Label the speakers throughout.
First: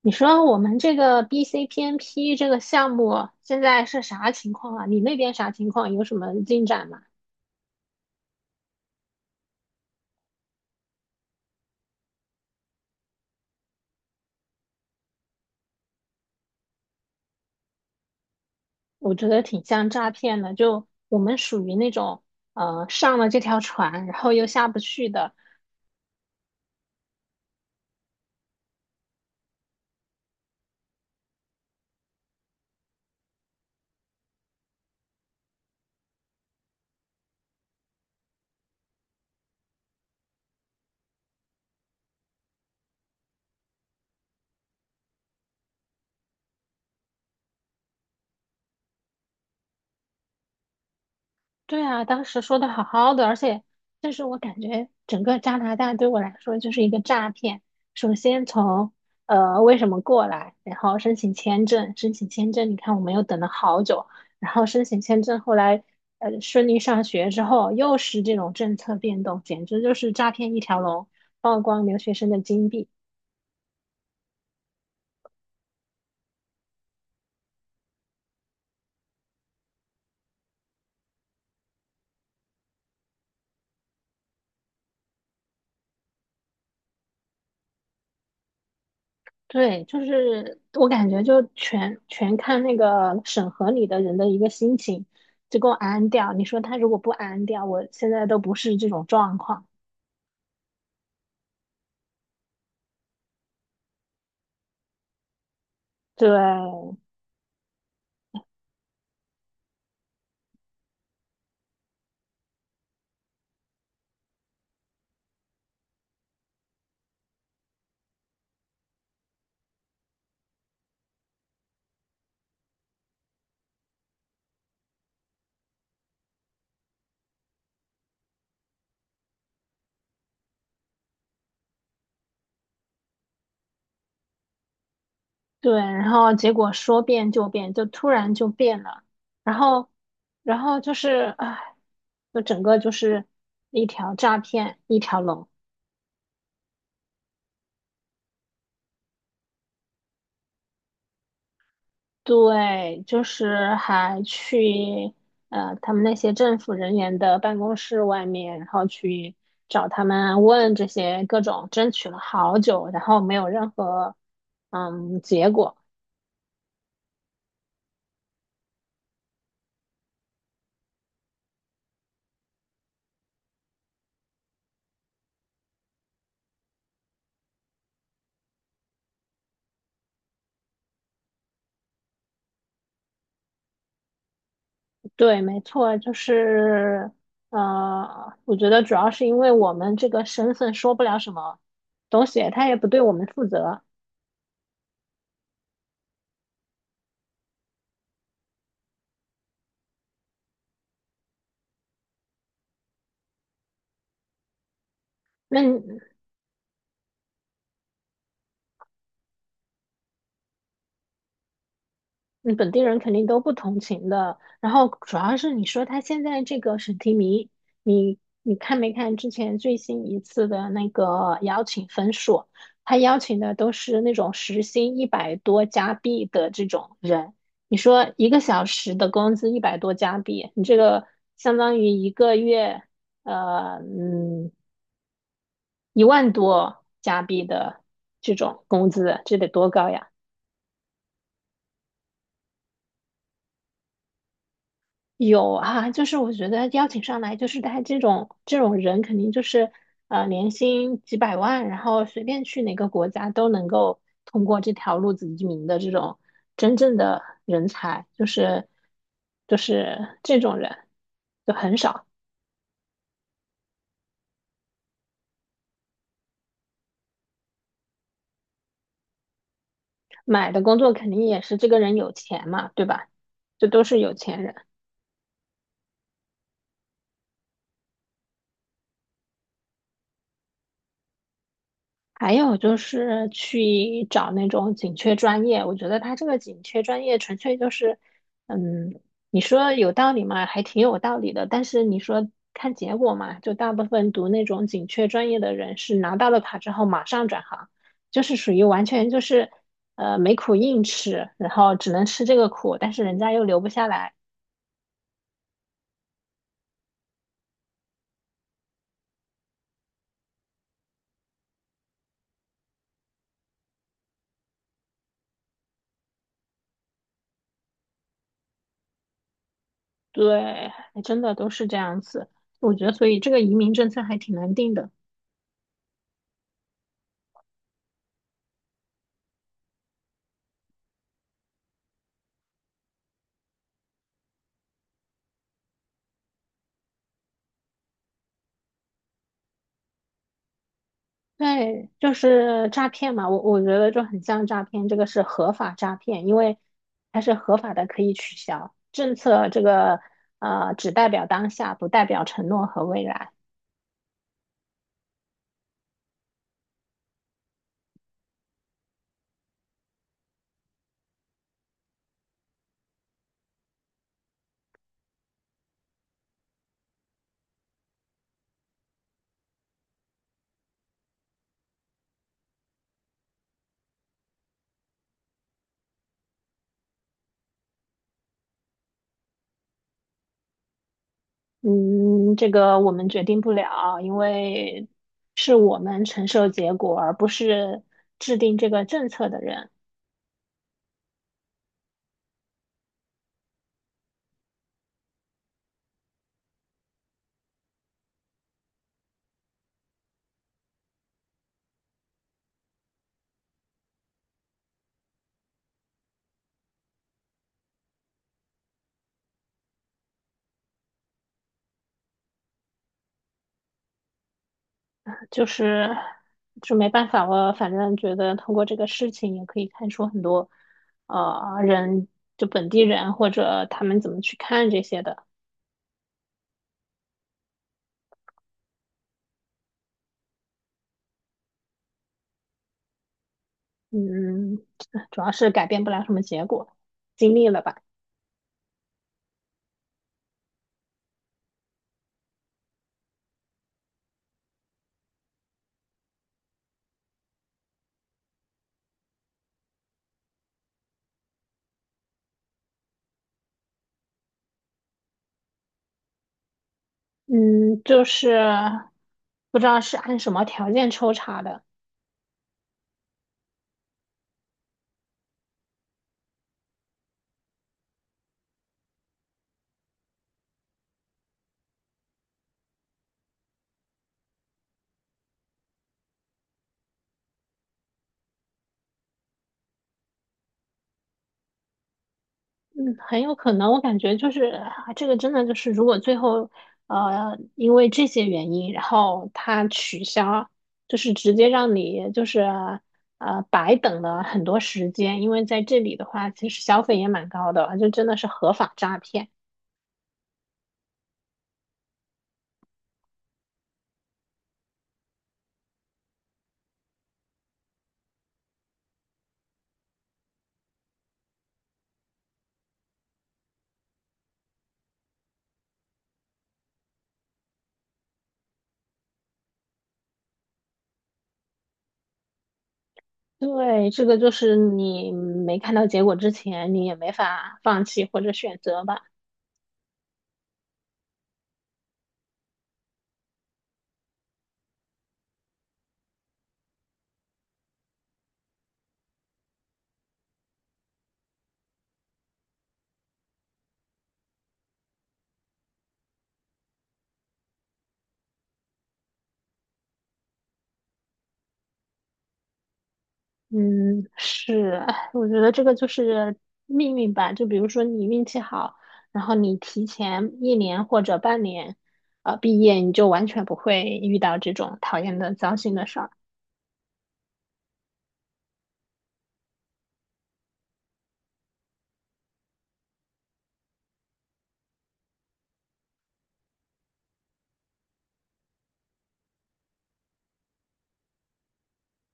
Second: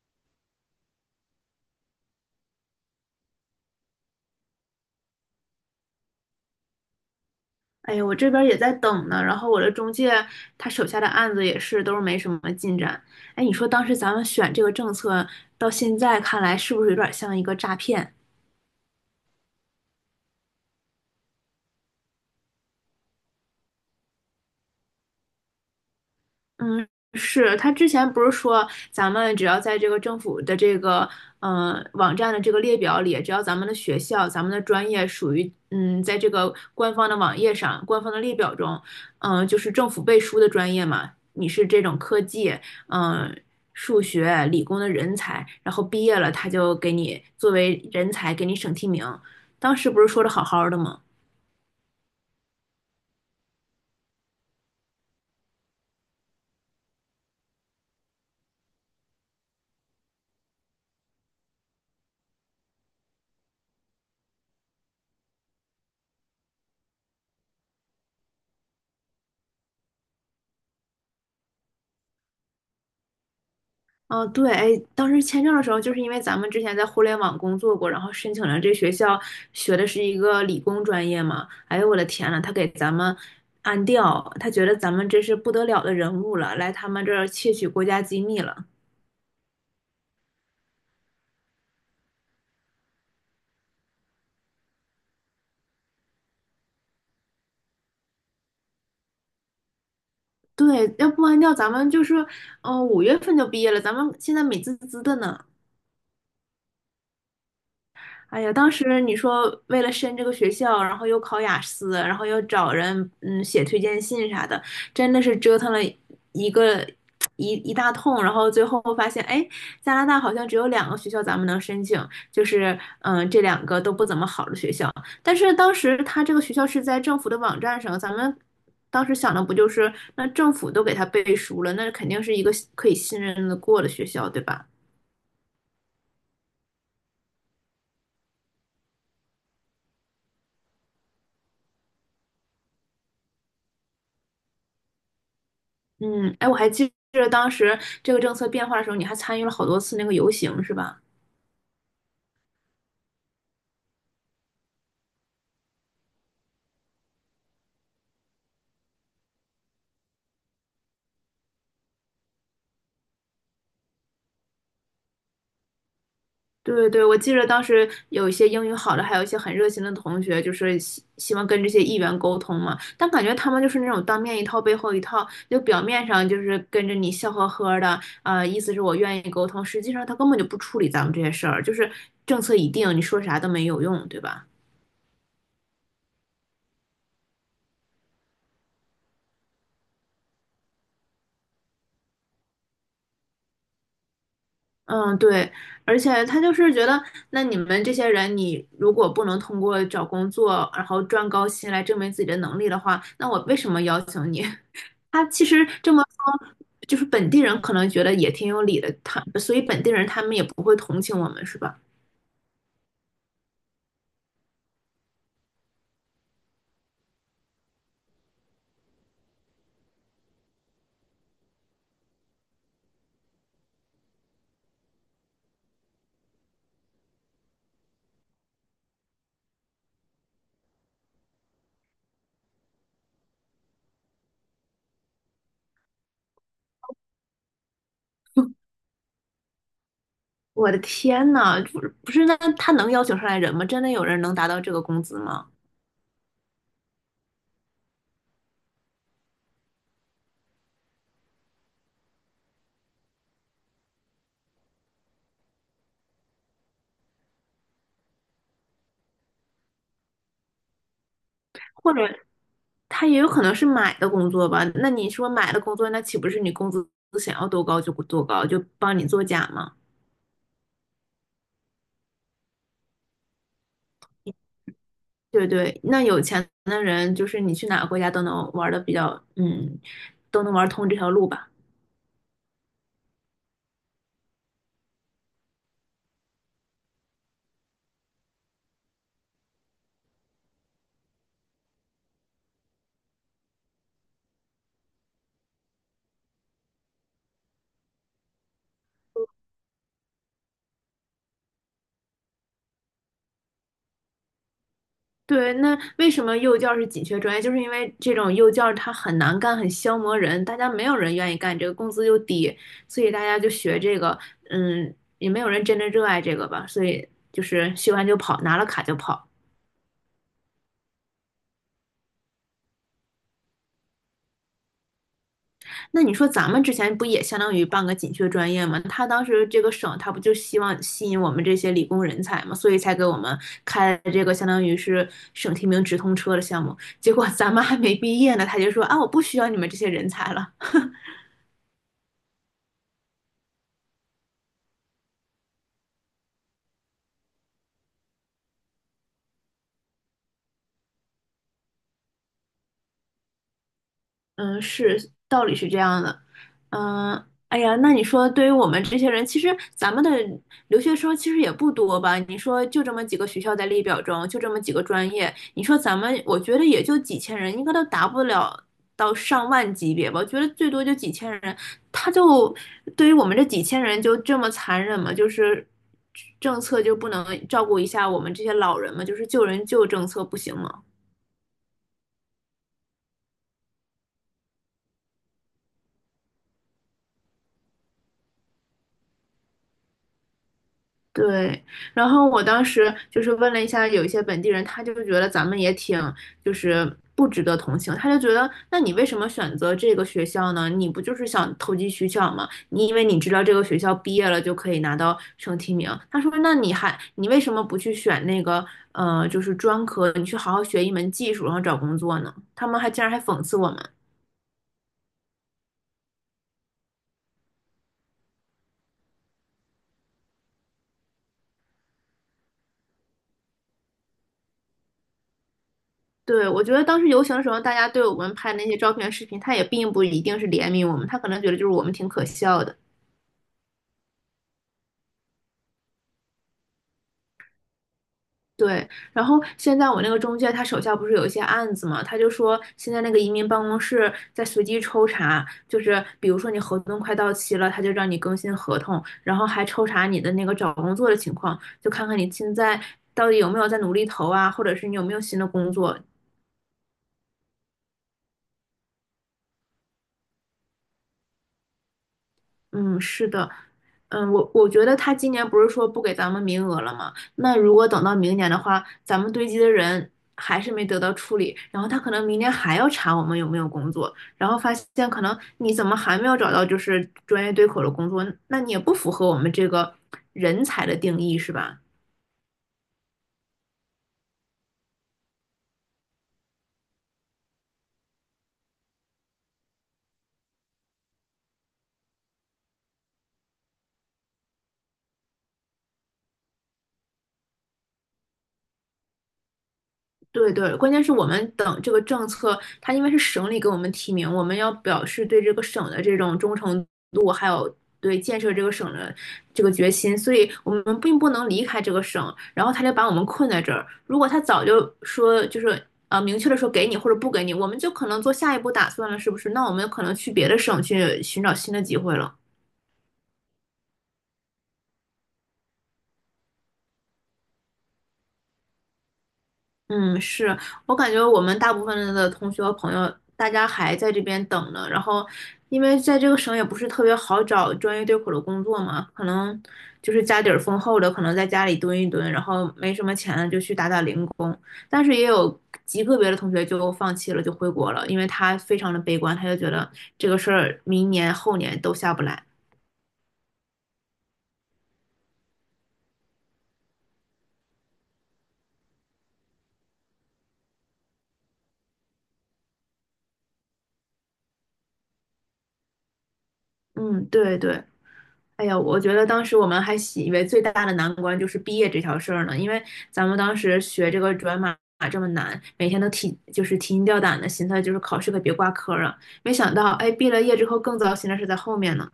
Speaker 1: 你说我们这个 BCPNP 这个项目现在是啥情况啊？你那边啥情况？有什么进展吗？
Speaker 2: 哎呀，我这边儿也在等呢，然后我的中介他手下的案子也是都是没什么进展。哎，你说当时咱们选这个政策，到现在看来是不是有点儿像一个诈骗？
Speaker 1: 我觉得挺像诈骗的，就我们属于那种上了这条船，然后又下不去的。
Speaker 2: 嗯，是他之前不是说咱们只要在这个政府的这个网站的这个列表里，只要咱们的学校、咱们的专业属于在这个官方的网页上、官方的列表中，就是政府背书的专业嘛，你是这种科技，嗯、数学、理工的人才，然后毕业了他就给你作为人才给你省提名，当时不是说的好好的吗？
Speaker 1: 对啊，当时说的好好的，但是我感觉整个加拿大对我来说就是一个诈骗。首先从为什么过来，然后申请签证，你看我们又等了好久，然后申请签证，后来呃顺利上学之后，又是这种政策变动，简直就是诈骗一条龙，曝光留学生的金币。
Speaker 2: 嗯，对，哎，当时签证的时候，就是因为咱们之前在互联网工作过，然后申请了这学校，学的是一个理工专业嘛。哎呦，我的天呐，他给咱们安调，他觉得咱们这是不得了的人物了，来他们这儿窃取国家机密了。
Speaker 1: 对，就是我感觉就全看那个审核你的人的一个心情，就给我安掉。你说他如果不安掉，我现在都不是这种状况。
Speaker 2: 对，要不安调，咱们就是，五月份就毕业了，咱们现在美滋滋的呢。
Speaker 1: 对
Speaker 2: 哎呀，当时你说为了申这个学校，然后又考雅思，然后又找人写推荐信啥的，真的是折腾了一个一一大通，然后最后发现，哎，加拿大好像只有两个学校咱们能申请，就是这两个都不怎么好的学校，但是当时他这个学校是在政府的网站上，咱们当时想的不就是那政府都给他背书了，那肯定是一个可以信任的过的学校，对吧？
Speaker 1: 对，然后结果说变就变，就突然就变了，然后然后就是唉，就整个就是一条诈骗一条龙。
Speaker 2: 嗯，哎，我还记着当时这个政策变化的时候，你还参与了好多次那个游行，是吧？
Speaker 1: 对，就是还去他们那些政府人员的办公室外面，然后去找他们问这些各种，争取了好久，然后没有任何结果。
Speaker 2: 对对，我记着当时有一些英语好的，还有一些很热心的同学，就是希望跟这些议员沟通嘛。但感觉他们就是那种当面一套，背后一套，就表面上就是跟着你笑呵呵的，啊、意思是我愿意沟通，实际上他根本就不处理咱们这些事儿，就是政策已定，你说啥都没有用，对吧？
Speaker 1: 对，没错，我觉得主要是因为我们这个身份说不了什么东西，他也不对我们负责。
Speaker 2: 嗯，对，而且他就是觉得，那你们这些人，你如果不能通过找工作，然后赚高薪来证明自己的能力的话，那我为什么邀请你？他其
Speaker 1: 那
Speaker 2: 实这么说，就是本地人可能觉得也挺有理的，他，所以本地人他们也不会同情我们，是吧？
Speaker 1: 嗯，本地人肯定都不同情的。然后主要是你说他现在这个审提名，你看没看之前最新一次的那个邀请分数？他邀请的都是那种时薪一百多加币的这种人。你说一个小时的工资一百多加币，你这个相当于一个月，呃，嗯，一万多加币的这种工资，这得多高呀！
Speaker 2: 我的天呐，不是不是，那他能邀请上来人吗？真的有人能达到这个工资吗？
Speaker 1: 有啊，就是我觉得邀请上来，就是他这种人，肯定就是年薪几百万，然后随便去哪个国家都能够通过这条路子移民的这种真正的人才，就是这种人就很
Speaker 2: 或者
Speaker 1: 少。
Speaker 2: 他也有可能是买的工作吧？那你说买的工作，那岂不是你工资想要多高就多高，就帮你作假吗？
Speaker 1: 买的工作肯定也是这个人有钱嘛，对吧？这都是有钱人。
Speaker 2: 对对，那有钱的人就是你去哪个国家都能玩的比较，都能玩通这条路吧。
Speaker 1: 还有就是去找那种紧缺专业，我觉得他这个紧缺专业纯粹就是，嗯，你说有道理嘛，还挺有道理的。但是你说看结果嘛，就大部分读那种紧缺专业的人是拿到了卡之后马上转行，就是属于完全就是，没苦硬吃，然后只能吃这个苦，但是人家又留不下来。
Speaker 2: 对，那为什么幼教是紧缺专业？就是因为这种幼教它很难干，很消磨人，大家没有人愿意干这个，工资又低，所以大家就学这个，嗯，也没有人真的热爱这个吧，所以就是学完就跑，拿了卡就跑。
Speaker 1: 对，还真的都是这样子。我觉得所以这个移民政策还挺难定的。
Speaker 2: 那你说咱们之前不也相当于办个紧缺专业吗？他当时这个省他不就希望吸引我们这些理工人才吗？所以才给我们开了这个相当于是省提名直通车的项目。结果咱们还没毕业呢，他就说啊，我不需要你们这些人才了。
Speaker 1: 对，就是诈骗嘛，我觉得就很像诈骗，这个是合法诈骗，因为它是合法的，可以取消。政策这个只代表当下，不代表承诺和未来。
Speaker 2: 嗯，是，道理是这样的。嗯，哎呀，那你说，对于我们这些人，其实咱们的留学生其实也不多吧？你说就这么几个学校在列表中，就这么几个专业，你说咱们，我觉得也就几千人，应该都达不了到上万级别吧？我觉得最多就几千人，他就对于我们这几千人就这么残忍吗？就是政策就不能照顾一下我们这些老人吗？就是救人救政策不行吗？
Speaker 1: 嗯，这个我们决定不了，因为是我们承受结果，而不是制定这个政策的人。
Speaker 2: 对，然后我当时就是问了一下有一些本地人，他就觉得咱们也挺就是不值得同情，他就觉得那你为什么选择这个学校呢？你不就是想投机取巧吗？你以为你知道这个学校毕业了就可以拿到省提名？他说那你还你为什么不去选那个就是专科，你去好好学一门技术，然后找工作呢？他们竟然还讽刺我们。
Speaker 1: 就是就没办法，我反正觉得通过这个事情也可以看出很多，人就本地人或者他们怎么去看这些的。
Speaker 2: 对，我觉得当时游行的时候，大家对我们拍那些照片、视频，他也并不一定是怜悯我们，他可能觉得就是我们挺可笑的。
Speaker 1: 嗯，主要是改变不了什么结果，经历了吧。
Speaker 2: 对，然后现在我那个中介他手下不是有一些案子嘛，他就说现在那个移民办公室在随机抽查，就是比如说你合同快到期了，他就让你更新合同，然后还抽查你的那个找工作的情况，就看看你现在到底有没有在努力投啊，或者是你有没有新的工作，
Speaker 1: 嗯，就是不知道是按什么条件抽查的。
Speaker 2: 嗯，是的，嗯，我觉得他今年不是说不给咱们名额了吗？那如果等到明年的话，咱们堆积的人还是没得到处理，然后他可能明年还要查我们有没有工作，然后发现可能你怎么还没有找到就是专业对口的工作，那你也不符合我们这个人才的定义，是吧？
Speaker 1: 嗯，很有可能，我感觉就是啊这个真的就是，如果最后因为这些原因，然后他取消，就是直接让你白等了很多时间，因为在这里的话，其实消费也蛮高的，就真的是合法诈骗。
Speaker 2: 对对，关键是我们等这个政策，它因为是省里给我们提名，我们要表示对这个省的这种忠诚度，还有对建设这个省的这个决心，所以我们并不能离开这个省，然后他就把我们困在这儿。如果他早就说就是明确的说给你或者不给你，我们就可能做下一步打算了，是不是？那我们可能去别的省去寻找新的机会了。
Speaker 1: 对，这个就是你没看到结果之前，你也没法放弃或者选择吧。
Speaker 2: 嗯，是我感觉我们大部分的同学和朋友，大家还在这边等呢。然后，因为在这个省也不是特别好找专业对口的工作嘛，可能就是家底儿丰厚的，可能在家里蹲一蹲，然后没什么钱了就去打打零工。但是也有极个别的同学就放弃了，就回国了，因为他非常的悲观，他就觉得这个事儿明年后年都下不来。
Speaker 1: 嗯，是，哎我觉得这个就是命运吧。就比如说你运气好，然后你提前一年或者半年，毕业，你就完全不会遇到这种讨厌的糟心的事儿。
Speaker 2: 嗯，对对。哎呀，我觉得当时我们还习以为最大的难关就是毕业这条事儿呢，因为咱们当时学这个转码这么难，每天都提就是提心吊胆的，寻思就是考试可别挂科儿啊。没想到，哎，毕了业之后更糟心的是在后面呢。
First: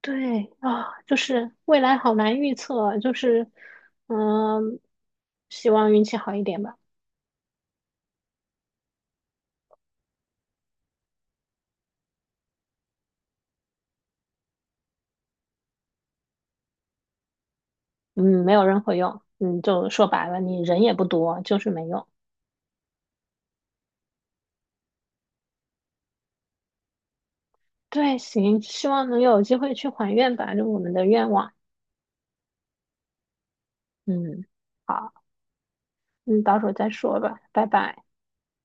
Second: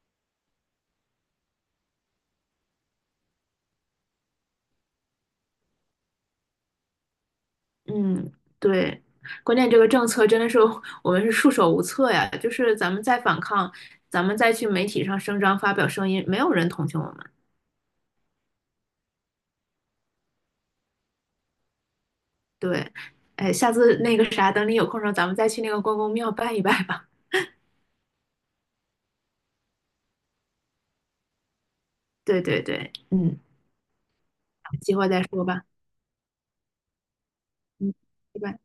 Speaker 1: 对啊，就是未来好难预测，就是嗯，希望运气好一点吧。
Speaker 2: 嗯，对，关键这个政策真的是我们是束手无策呀，就是咱们再反抗，咱们再去媒体上声张发表声音，没有人同情我们。
Speaker 1: 嗯，没有任何用。嗯，就说白了，你人也不多，就是没用。
Speaker 2: 对，哎，下次那个啥，等你有空的时候，咱们再去那个关公庙拜一拜吧。
Speaker 1: 对，行，希望能有机会去还愿吧，就我们的愿望。
Speaker 2: 对对对，嗯。
Speaker 1: 嗯。
Speaker 2: 计划
Speaker 1: 好。
Speaker 2: 再说吧。
Speaker 1: 嗯，到时候再说吧，拜
Speaker 2: 嗯，
Speaker 1: 拜。
Speaker 2: 拜拜。